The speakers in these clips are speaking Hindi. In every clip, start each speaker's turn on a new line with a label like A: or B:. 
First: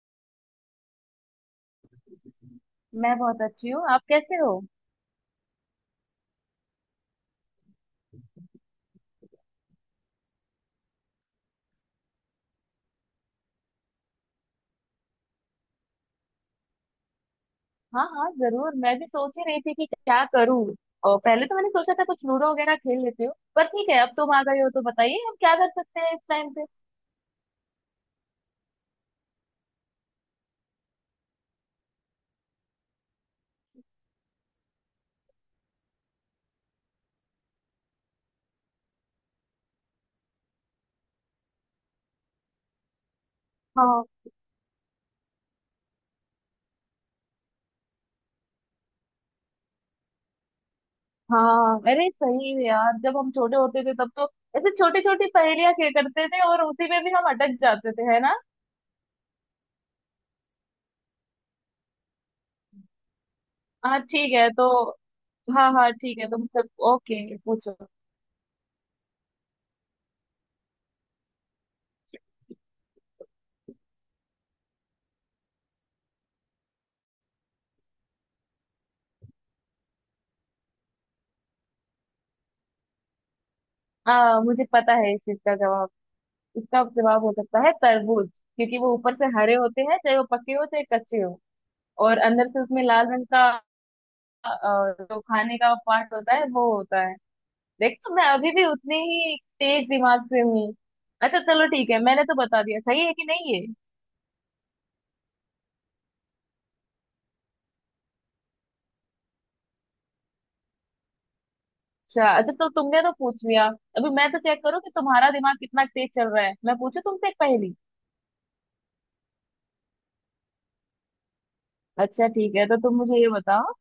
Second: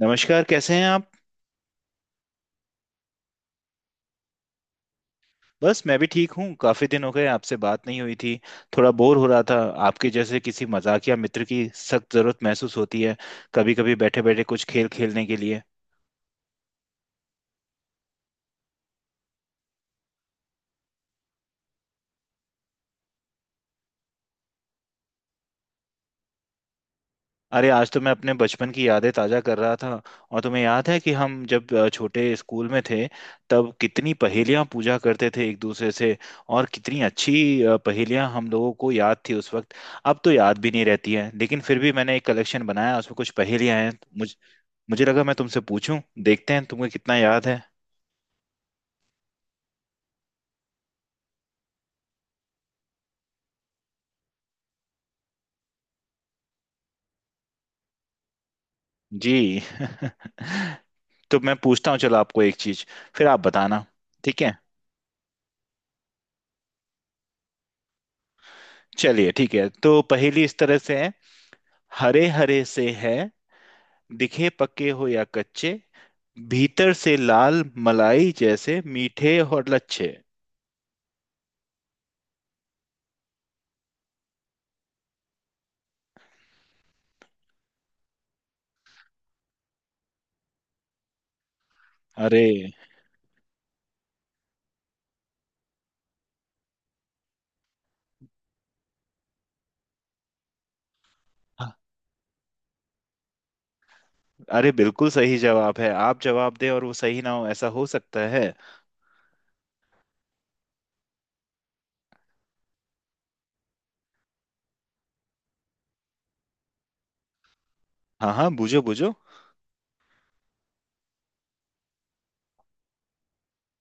A: नमस्कार, कैसे हैं आप।
B: मैं बहुत अच्छी हूँ। आप कैसे हो?
A: बस मैं भी ठीक हूँ, काफी दिन हो गए आपसे बात नहीं हुई थी। थोड़ा बोर हो रहा था। आपके जैसे किसी मजाकिया मित्र की सख्त जरूरत महसूस होती है, कभी कभी बैठे बैठे कुछ खेल खेलने के लिए।
B: हाँ हाँ, जरूर। मैं भी सोच ही रही थी कि क्या करूँ। और पहले तो मैंने सोचा था कुछ लूडो वगैरह खेल लेती हूँ, पर ठीक है, अब तुम आ गए हो तो बताइए हम क्या कर सकते हैं इस टाइम पे।
A: अरे आज तो मैं अपने बचपन की यादें ताजा कर रहा था। और तुम्हें याद है कि हम जब छोटे स्कूल में थे, तब कितनी पहेलियां पूछा करते थे एक दूसरे से। और कितनी अच्छी पहेलियां हम लोगों को याद थी उस वक्त। अब तो याद भी नहीं रहती है, लेकिन फिर भी मैंने एक कलेक्शन बनाया उसमें कुछ पहेलियां हैं।
B: हाँ
A: मुझे लगा मैं तुमसे पूछूं, देखते हैं तुम्हें कितना याद है।
B: हाँ, अरे सही है यार, जब हम छोटे होते थे तब तो ऐसे छोटी छोटी पहेलियां खेल करते थे और उसी में भी हम अटक जाते थे, है ना।
A: जी तो मैं पूछता हूँ। चलो आपको एक चीज, फिर आप बताना।
B: हाँ ठीक
A: ठीक
B: है
A: है।
B: तो। हाँ हाँ ठीक है, तुम सब ओके पूछो।
A: चलिए ठीक है, तो पहेली इस तरह से है। हरे हरे से है, दिखे पके हो या कच्चे, भीतर से लाल मलाई जैसे मीठे और लच्छे।
B: हाँ, मुझे पता है इस चीज का जवाब। इसका जवाब हो सकता है तरबूज, क्योंकि वो ऊपर से हरे होते हैं चाहे वो पके हो चाहे कच्चे हो। और
A: अरे,
B: अंदर से उसमें लाल रंग का जो खाने का पार्ट होता है वो होता है। देखो, मैं अभी भी उतनी ही तेज दिमाग से हूँ। अच्छा चलो, ठीक है मैंने तो बता दिया, सही है कि नहीं है?
A: अरे बिल्कुल सही जवाब है। आप जवाब दें और वो सही ना हो, ऐसा हो सकता है।
B: अच्छा अच्छा, तो तुमने तो पूछ लिया। अभी मैं तो चेक करूँ कि तुम्हारा दिमाग कितना तेज चल रहा है, मैं पूछू तुमसे एक पहेली।
A: हाँ हाँ, बूझो बूझो।
B: अच्छा ठीक है, तो तुम मुझे ये बताओ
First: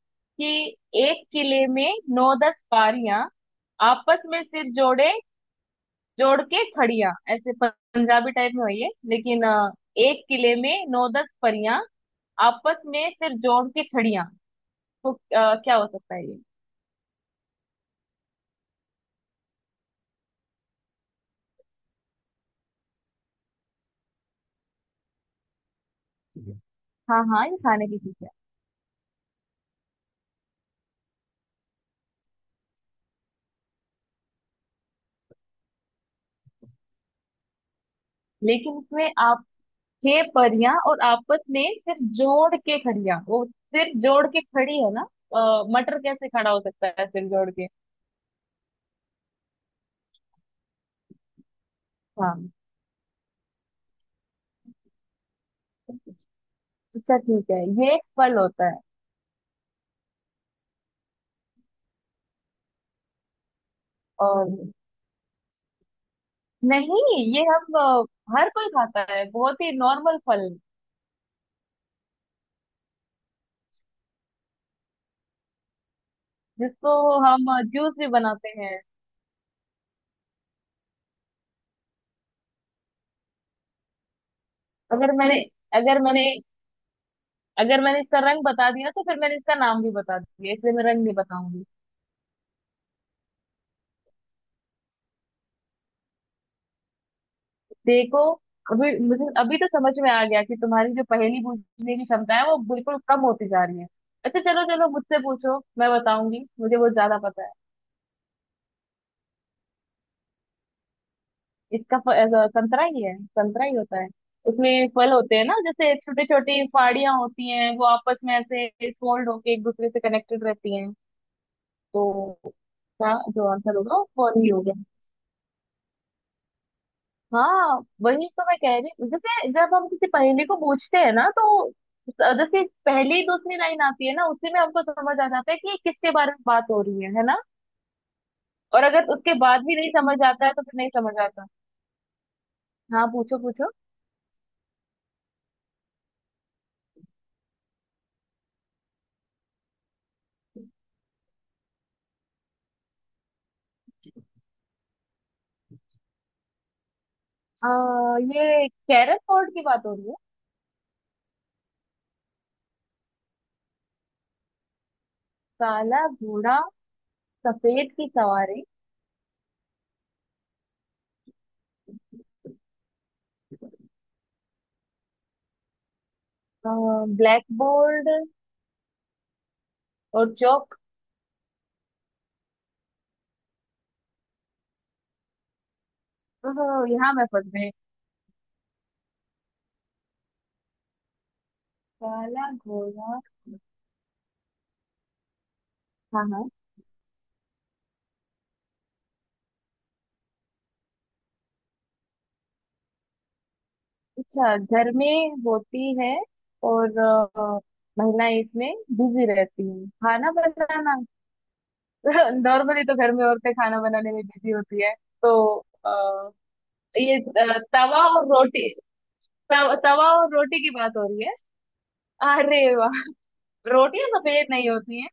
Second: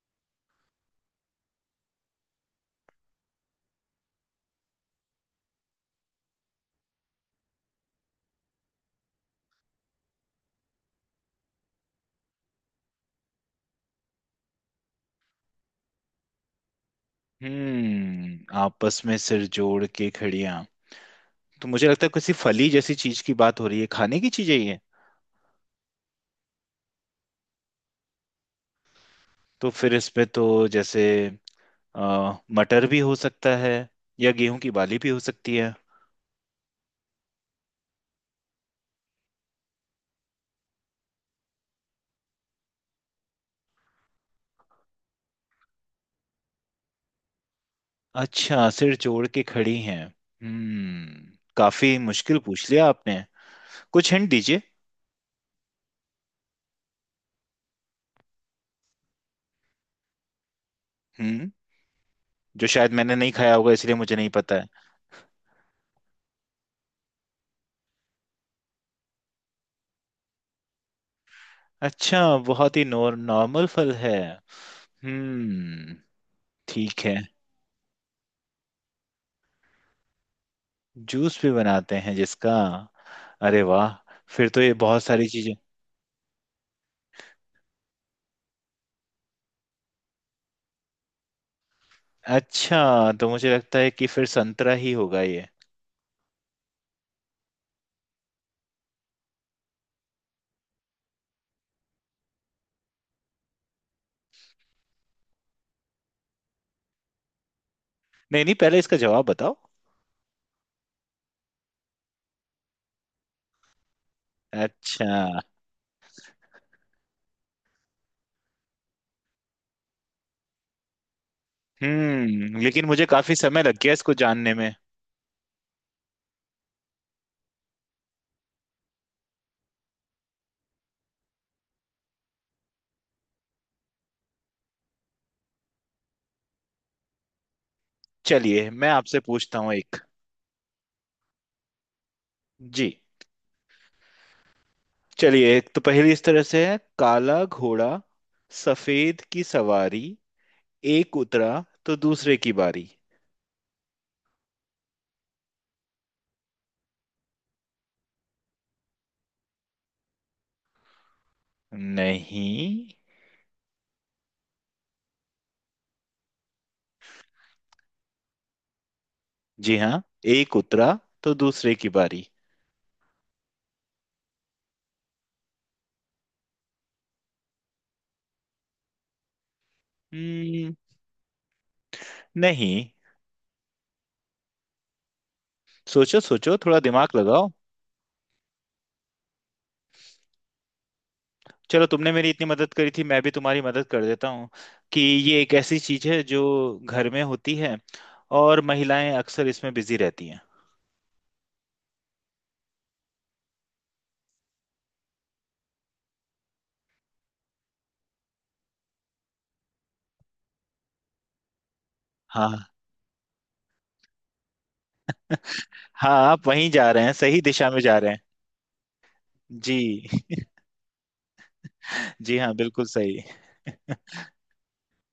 B: कि एक किले में नौ दस बारियां, आपस में सिर जोड़े जोड़ के खड़ियां, ऐसे पंजाबी टाइप में हुई है लेकिन एक किले में नौ दस परियां आपस में फिर जोड़ के खड़ियां, तो क्या हो सकता है ये?
A: हम्म, आपस में सिर जोड़ के खड़ियां। तो मुझे लगता है किसी फली जैसी चीज की बात हो रही है, खाने की चीजें ये।
B: हाँ हाँ, ये खाने की चीज है।
A: तो फिर इसमें तो, जैसे, अ, मटर भी हो सकता है, या गेहूं की बाली भी हो सकती है।
B: लेकिन इसमें आप छह परियां और आपस में फिर जोड़ के खड़ियां, वो सिर जोड़ के खड़ी है ना। मटर कैसे खड़ा हो सकता है सिर जोड़ के?
A: अच्छा, सिर जोड़ के खड़ी हैं। हम्म, काफी मुश्किल
B: हाँ
A: पूछ लिया आपने। कुछ हिंट दीजिए।
B: अच्छा ठीक है, ये एक फल होता है।
A: हम्म, जो शायद मैंने नहीं खाया होगा, इसलिए मुझे नहीं पता है।
B: और नहीं, ये हम हर कोई खाता है, बहुत ही नॉर्मल फल
A: अच्छा, बहुत ही नॉर्मल फल है। हम्म,
B: जिसको
A: ठीक है।
B: हम जूस भी बनाते हैं।
A: जूस भी बनाते हैं जिसका? अरे वाह, फिर तो ये बहुत
B: अगर
A: सारी
B: मैंने
A: चीजें।
B: अगर मैंने अगर मैंने इसका रंग बता दिया तो फिर मैंने इसका नाम भी बता दिया, इसलिए मैं रंग नहीं बताऊंगी।
A: अच्छा तो मुझे लगता है कि फिर संतरा ही होगा ये।
B: देखो, अभी मुझे अभी तो समझ में आ गया कि तुम्हारी जो पहेली पूछने की क्षमता है वो बिल्कुल कम होती जा रही है। अच्छा, चलो चलो मुझसे पूछो, मैं बताऊंगी, मुझे बहुत ज्यादा पता है।
A: नहीं नहीं, पहले इसका जवाब बताओ।
B: ऐसा संतरा ही है, संतरा ही होता है। उसमें
A: अच्छा।
B: फल होते हैं ना, जैसे छोटी छोटी फाड़ियां होती हैं, वो आपस में ऐसे फोल्ड होके एक दूसरे से कनेक्टेड रहती हैं। तो
A: हम्म, लेकिन मुझे
B: इसका
A: काफी
B: जो
A: समय
B: आंसर
A: लग गया
B: होगा वो
A: इसको
B: फल ही
A: जानने में।
B: होगा। हाँ, वही तो मैं कह रही हूँ, जैसे जब हम किसी पहेली को पूछते हैं ना, तो जैसे पहली दूसरी लाइन आती है ना, उसी में हमको समझ आ जाता है कि ये किसके बारे में बात हो रही है ना।
A: चलिए
B: और
A: मैं
B: अगर
A: आपसे
B: उसके
A: पूछता
B: बाद
A: हूँ
B: भी नहीं
A: एक।
B: समझ आता है तो फिर नहीं समझ आता।
A: जी।
B: हाँ पूछो पूछो।
A: चलिए एक तो पहली इस तरह से है। काला घोड़ा, सफेद की सवारी, एक उतरा तो दूसरे की बारी।
B: ये कैरम बोर्ड की बात हो रही है?
A: नहीं।
B: काला घोड़ा, सफेद की सवारी?
A: जी हाँ, एक उतरा तो दूसरे की बारी।
B: ब्लैक बोर्ड और
A: हम्म,
B: चौक?
A: नहीं। सोचो
B: अ,
A: सोचो, थोड़ा
B: यहाँ
A: दिमाग
B: मैं फंस
A: लगाओ।
B: गई।
A: चलो, तुमने मेरी इतनी
B: काला
A: मदद करी थी,
B: घोड़ा।
A: मैं भी तुम्हारी मदद कर देता हूँ। कि ये एक ऐसी चीज है
B: हाँ
A: जो
B: हाँ।
A: घर में होती है, और महिलाएं अक्सर इसमें बिजी रहती हैं।
B: अच्छा, घर में होती है और महिलाएं इसमें बिजी रहती हैं, खाना बनाना।
A: हाँ,
B: नॉर्मली तो घर में औरतें खाना बनाने में बिजी होती है। तो
A: हाँ
B: अ,
A: आप वहीं जा रहे हैं,
B: ये
A: सही दिशा में जा
B: तवा
A: रहे हैं।
B: और रोटी, तवा और
A: जी
B: रोटी की बात हो रही है।
A: जी हाँ
B: अरे
A: बिल्कुल
B: वाह,
A: सही।
B: रोटियां सफेद नहीं होती हैं।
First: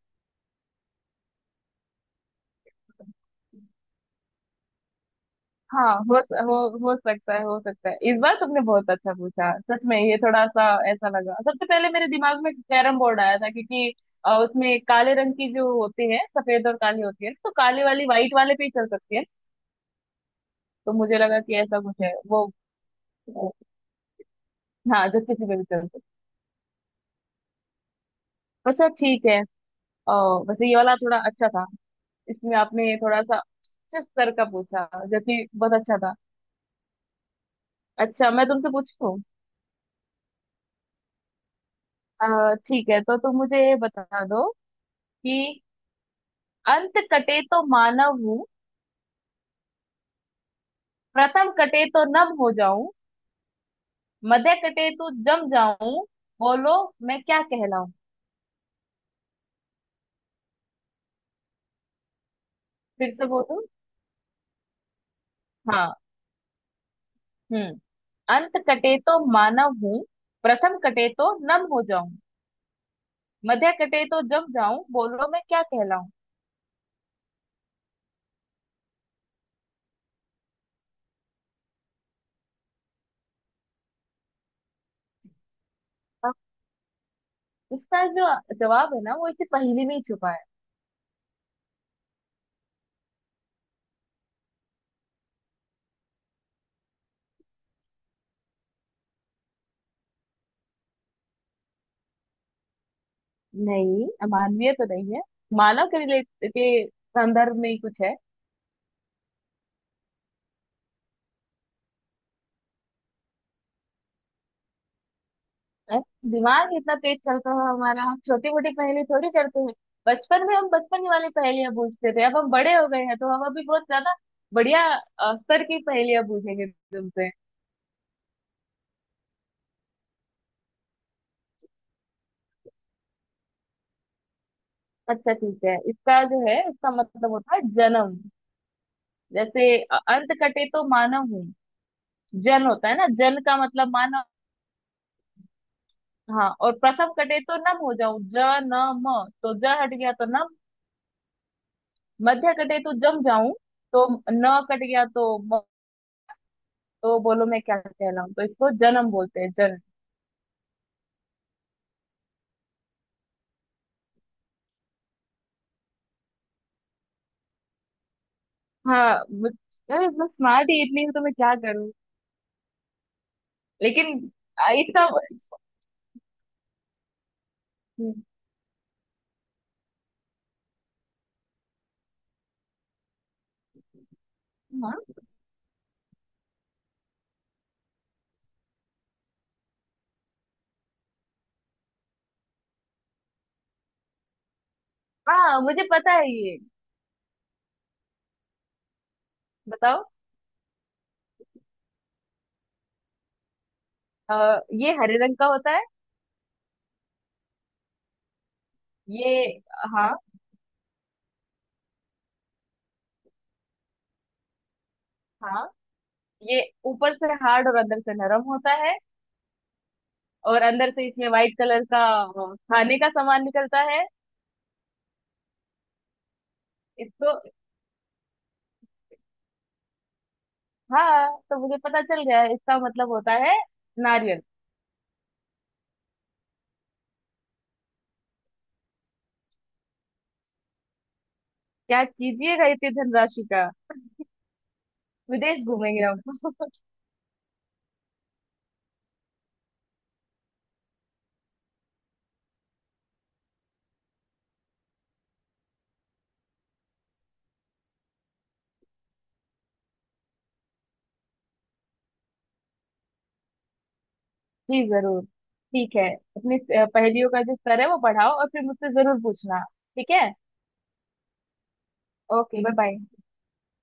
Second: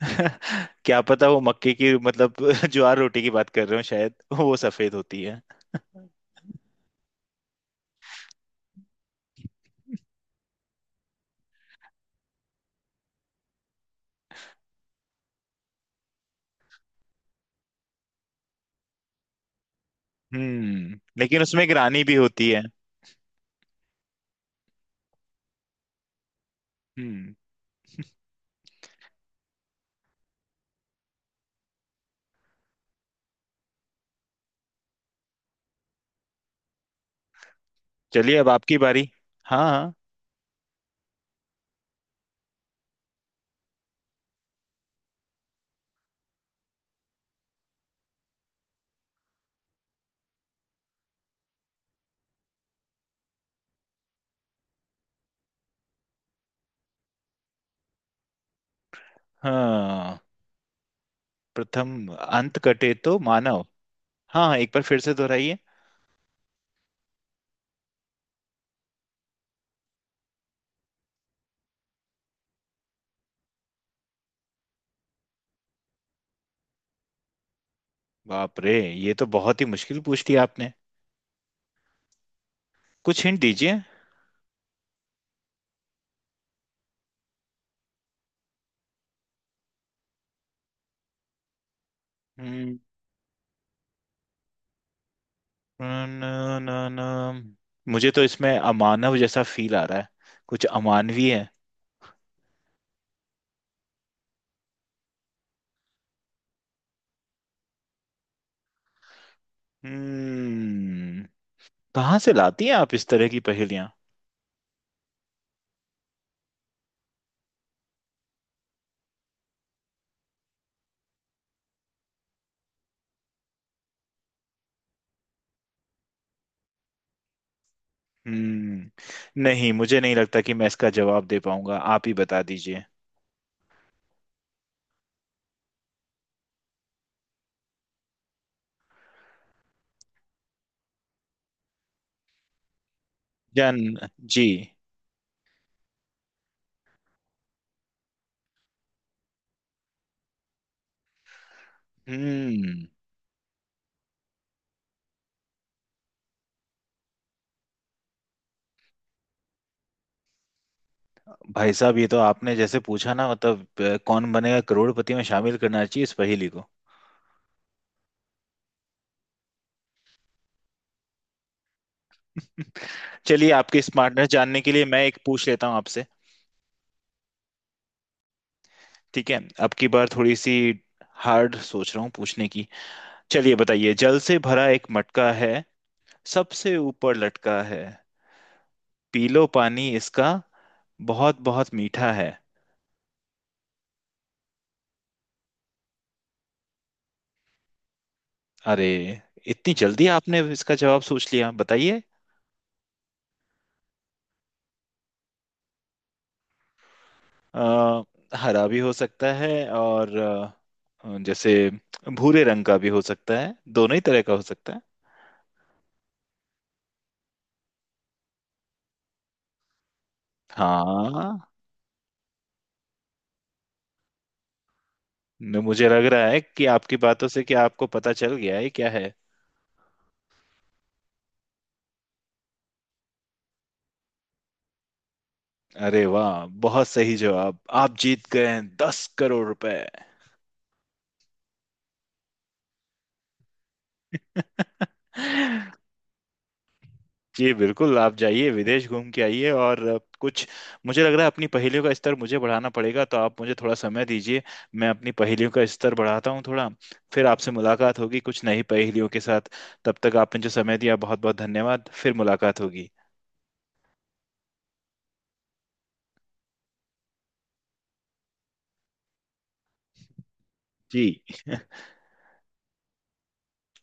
A: क्या पता, वो मक्के की मतलब ज्वार रोटी की बात कर रहे हो, शायद वो सफेद होती है।
B: हाँ, हो सकता है, हो सकता है। इस बार तुमने बहुत अच्छा पूछा, सच में ये थोड़ा सा ऐसा लगा, सबसे पहले मेरे दिमाग में कैरम बोर्ड आया था क्योंकि उसमें काले रंग की जो होती है, सफेद और काली होती है, तो काले वाली व्हाइट वाले पे ही चल सकती है। तो
A: हम्म,
B: मुझे लगा
A: लेकिन
B: कि
A: उसमें
B: ऐसा कुछ
A: ग्रानी
B: है
A: भी
B: वो,
A: होती है।
B: हाँ, जो किसी पे भी चल सकती
A: हम्म।
B: है। अच्छा ठीक है, अ, वैसे ये वाला थोड़ा अच्छा था। इसमें आपने थोड़ा सा अच्छे स्तर का पूछा, जो कि बहुत अच्छा था। अच्छा
A: चलिए
B: मैं
A: अब
B: तुमसे
A: आपकी बारी।
B: पूछूं।
A: हाँ हाँ।
B: ठीक है तो तुम मुझे ये बता दो कि अंत कटे तो मानव हूँ, प्रथम कटे तो नभ हो जाऊं, मध्य कटे तो जम जाऊं, बोलो मैं क्या कहलाऊं?
A: हाँ प्रथम अंत कटे
B: फिर
A: तो
B: से बोलो।
A: मानव हाँ, हाँ एक बार फिर से दोहराइए।
B: हाँ हम्म। अंत कटे तो मानव हूँ, प्रथम कटे तो नभ हो जाऊं, मध्य कटे तो जम जाऊं, बोलो मैं क्या कहलाऊं?
A: बाप रे, ये तो बहुत ही मुश्किल पूछ लिया आपने। कुछ हिंट दीजिए।
B: अब इसका जो जवाब है ना, वो इसी पहेली में ही छुपा है।
A: हम्म, न, न, न, मुझे तो इसमें अमानव जैसा फील आ रहा है। कुछ अमानवीय है।
B: नहीं, मानवीय तो नहीं है, मानव के रिलेट के संदर्भ में ही कुछ है।
A: हम्म, कहाँ से लाती हैं आप इस तरह की पहेलियां।
B: है? दिमाग इतना तेज चलता है हमारा, हम छोटी मोटी पहेली थोड़ी करते हैं। बचपन में हम बचपन ही वाली पहेलियां बूझते थे, अब हम बड़े हो गए हैं तो हम अभी बहुत ज्यादा बढ़िया स्तर की पहेलियां बूझेंगे तुमसे।
A: हम्म, नहीं मुझे नहीं लगता कि मैं इसका जवाब दे पाऊंगा, आप ही बता दीजिए।
B: अच्छा ठीक है, इसका जो है इसका मतलब होता है जन्म। जैसे अंत कटे तो मानव हूँ, जन होता है ना, जन का
A: जन।
B: मतलब मानव।
A: जी।
B: हाँ, और प्रथम कटे तो नम हो जाऊं, ज न म, तो ज हट गया तो नम। मध्य कटे
A: हम्म।
B: तो जम जाऊं, तो न कट गया तो म। तो बोलो मैं क्या कहलाऊं, तो इसको जन्म बोलते हैं, जन्म।
A: भाई साहब, ये तो आपने जैसे पूछा ना, मतलब कौन बनेगा करोड़पति में शामिल करना चाहिए इस पहेली को।
B: हाँ, अरे मैं स्मार्ट ही इतनी हूँ, तो मैं क्या करूँ।
A: चलिए आपकी स्मार्टनेस
B: लेकिन
A: जानने के लिए मैं
B: इसका
A: एक पूछ लेता हूँ आपसे।
B: हम्म,
A: ठीक है, अब की बार थोड़ी सी हार्ड सोच रहा हूँ पूछने की। चलिए बताइए। जल से भरा एक
B: हाँ
A: मटका है, सबसे ऊपर लटका है, पी लो पानी इसका, बहुत बहुत मीठा है।
B: हाँ, मुझे पता है ये।
A: अरे, इतनी
B: बताओ,
A: जल्दी आपने इसका जवाब सोच लिया? बताइए।
B: ये हरे रंग का होता है
A: अ, हरा भी हो सकता
B: ये।
A: है,
B: हाँ
A: और जैसे भूरे रंग का भी हो सकता है, दोनों ही तरह का हो सकता है।
B: हाँ, ये ऊपर से हार्ड और अंदर से नरम होता है। और अंदर से इसमें
A: हाँ।
B: व्हाइट कलर का खाने का सामान निकलता है
A: मुझे लग रहा है कि आपकी बातों
B: इसको।
A: से कि आपको पता चल गया है क्या है।
B: हाँ, तो मुझे पता चल गया है, इसका मतलब होता है नारियल।
A: अरे वाह, बहुत सही जवाब, आप जीत गए हैं 10 करोड़ रुपए।
B: क्या कीजिएगा इतनी धनराशि का? विदेश घूमेंगे हम।
A: जी बिल्कुल, आप जाइए विदेश घूम के आइए। और कुछ, मुझे लग रहा है अपनी पहेलियों का स्तर मुझे बढ़ाना पड़ेगा, तो आप मुझे थोड़ा समय दीजिए। मैं अपनी पहेलियों का स्तर बढ़ाता हूँ थोड़ा। फिर आपसे मुलाकात होगी कुछ नई पहेलियों के साथ। तब तक आपने जो समय दिया, बहुत बहुत धन्यवाद। फिर मुलाकात होगी।
B: जी जरूर, ठीक है। अपनी पहेलियों का जो स्तर है वो बढ़ाओ और फिर मुझसे जरूर पूछना। ठीक है,
A: जी
B: ओके बाय बाय।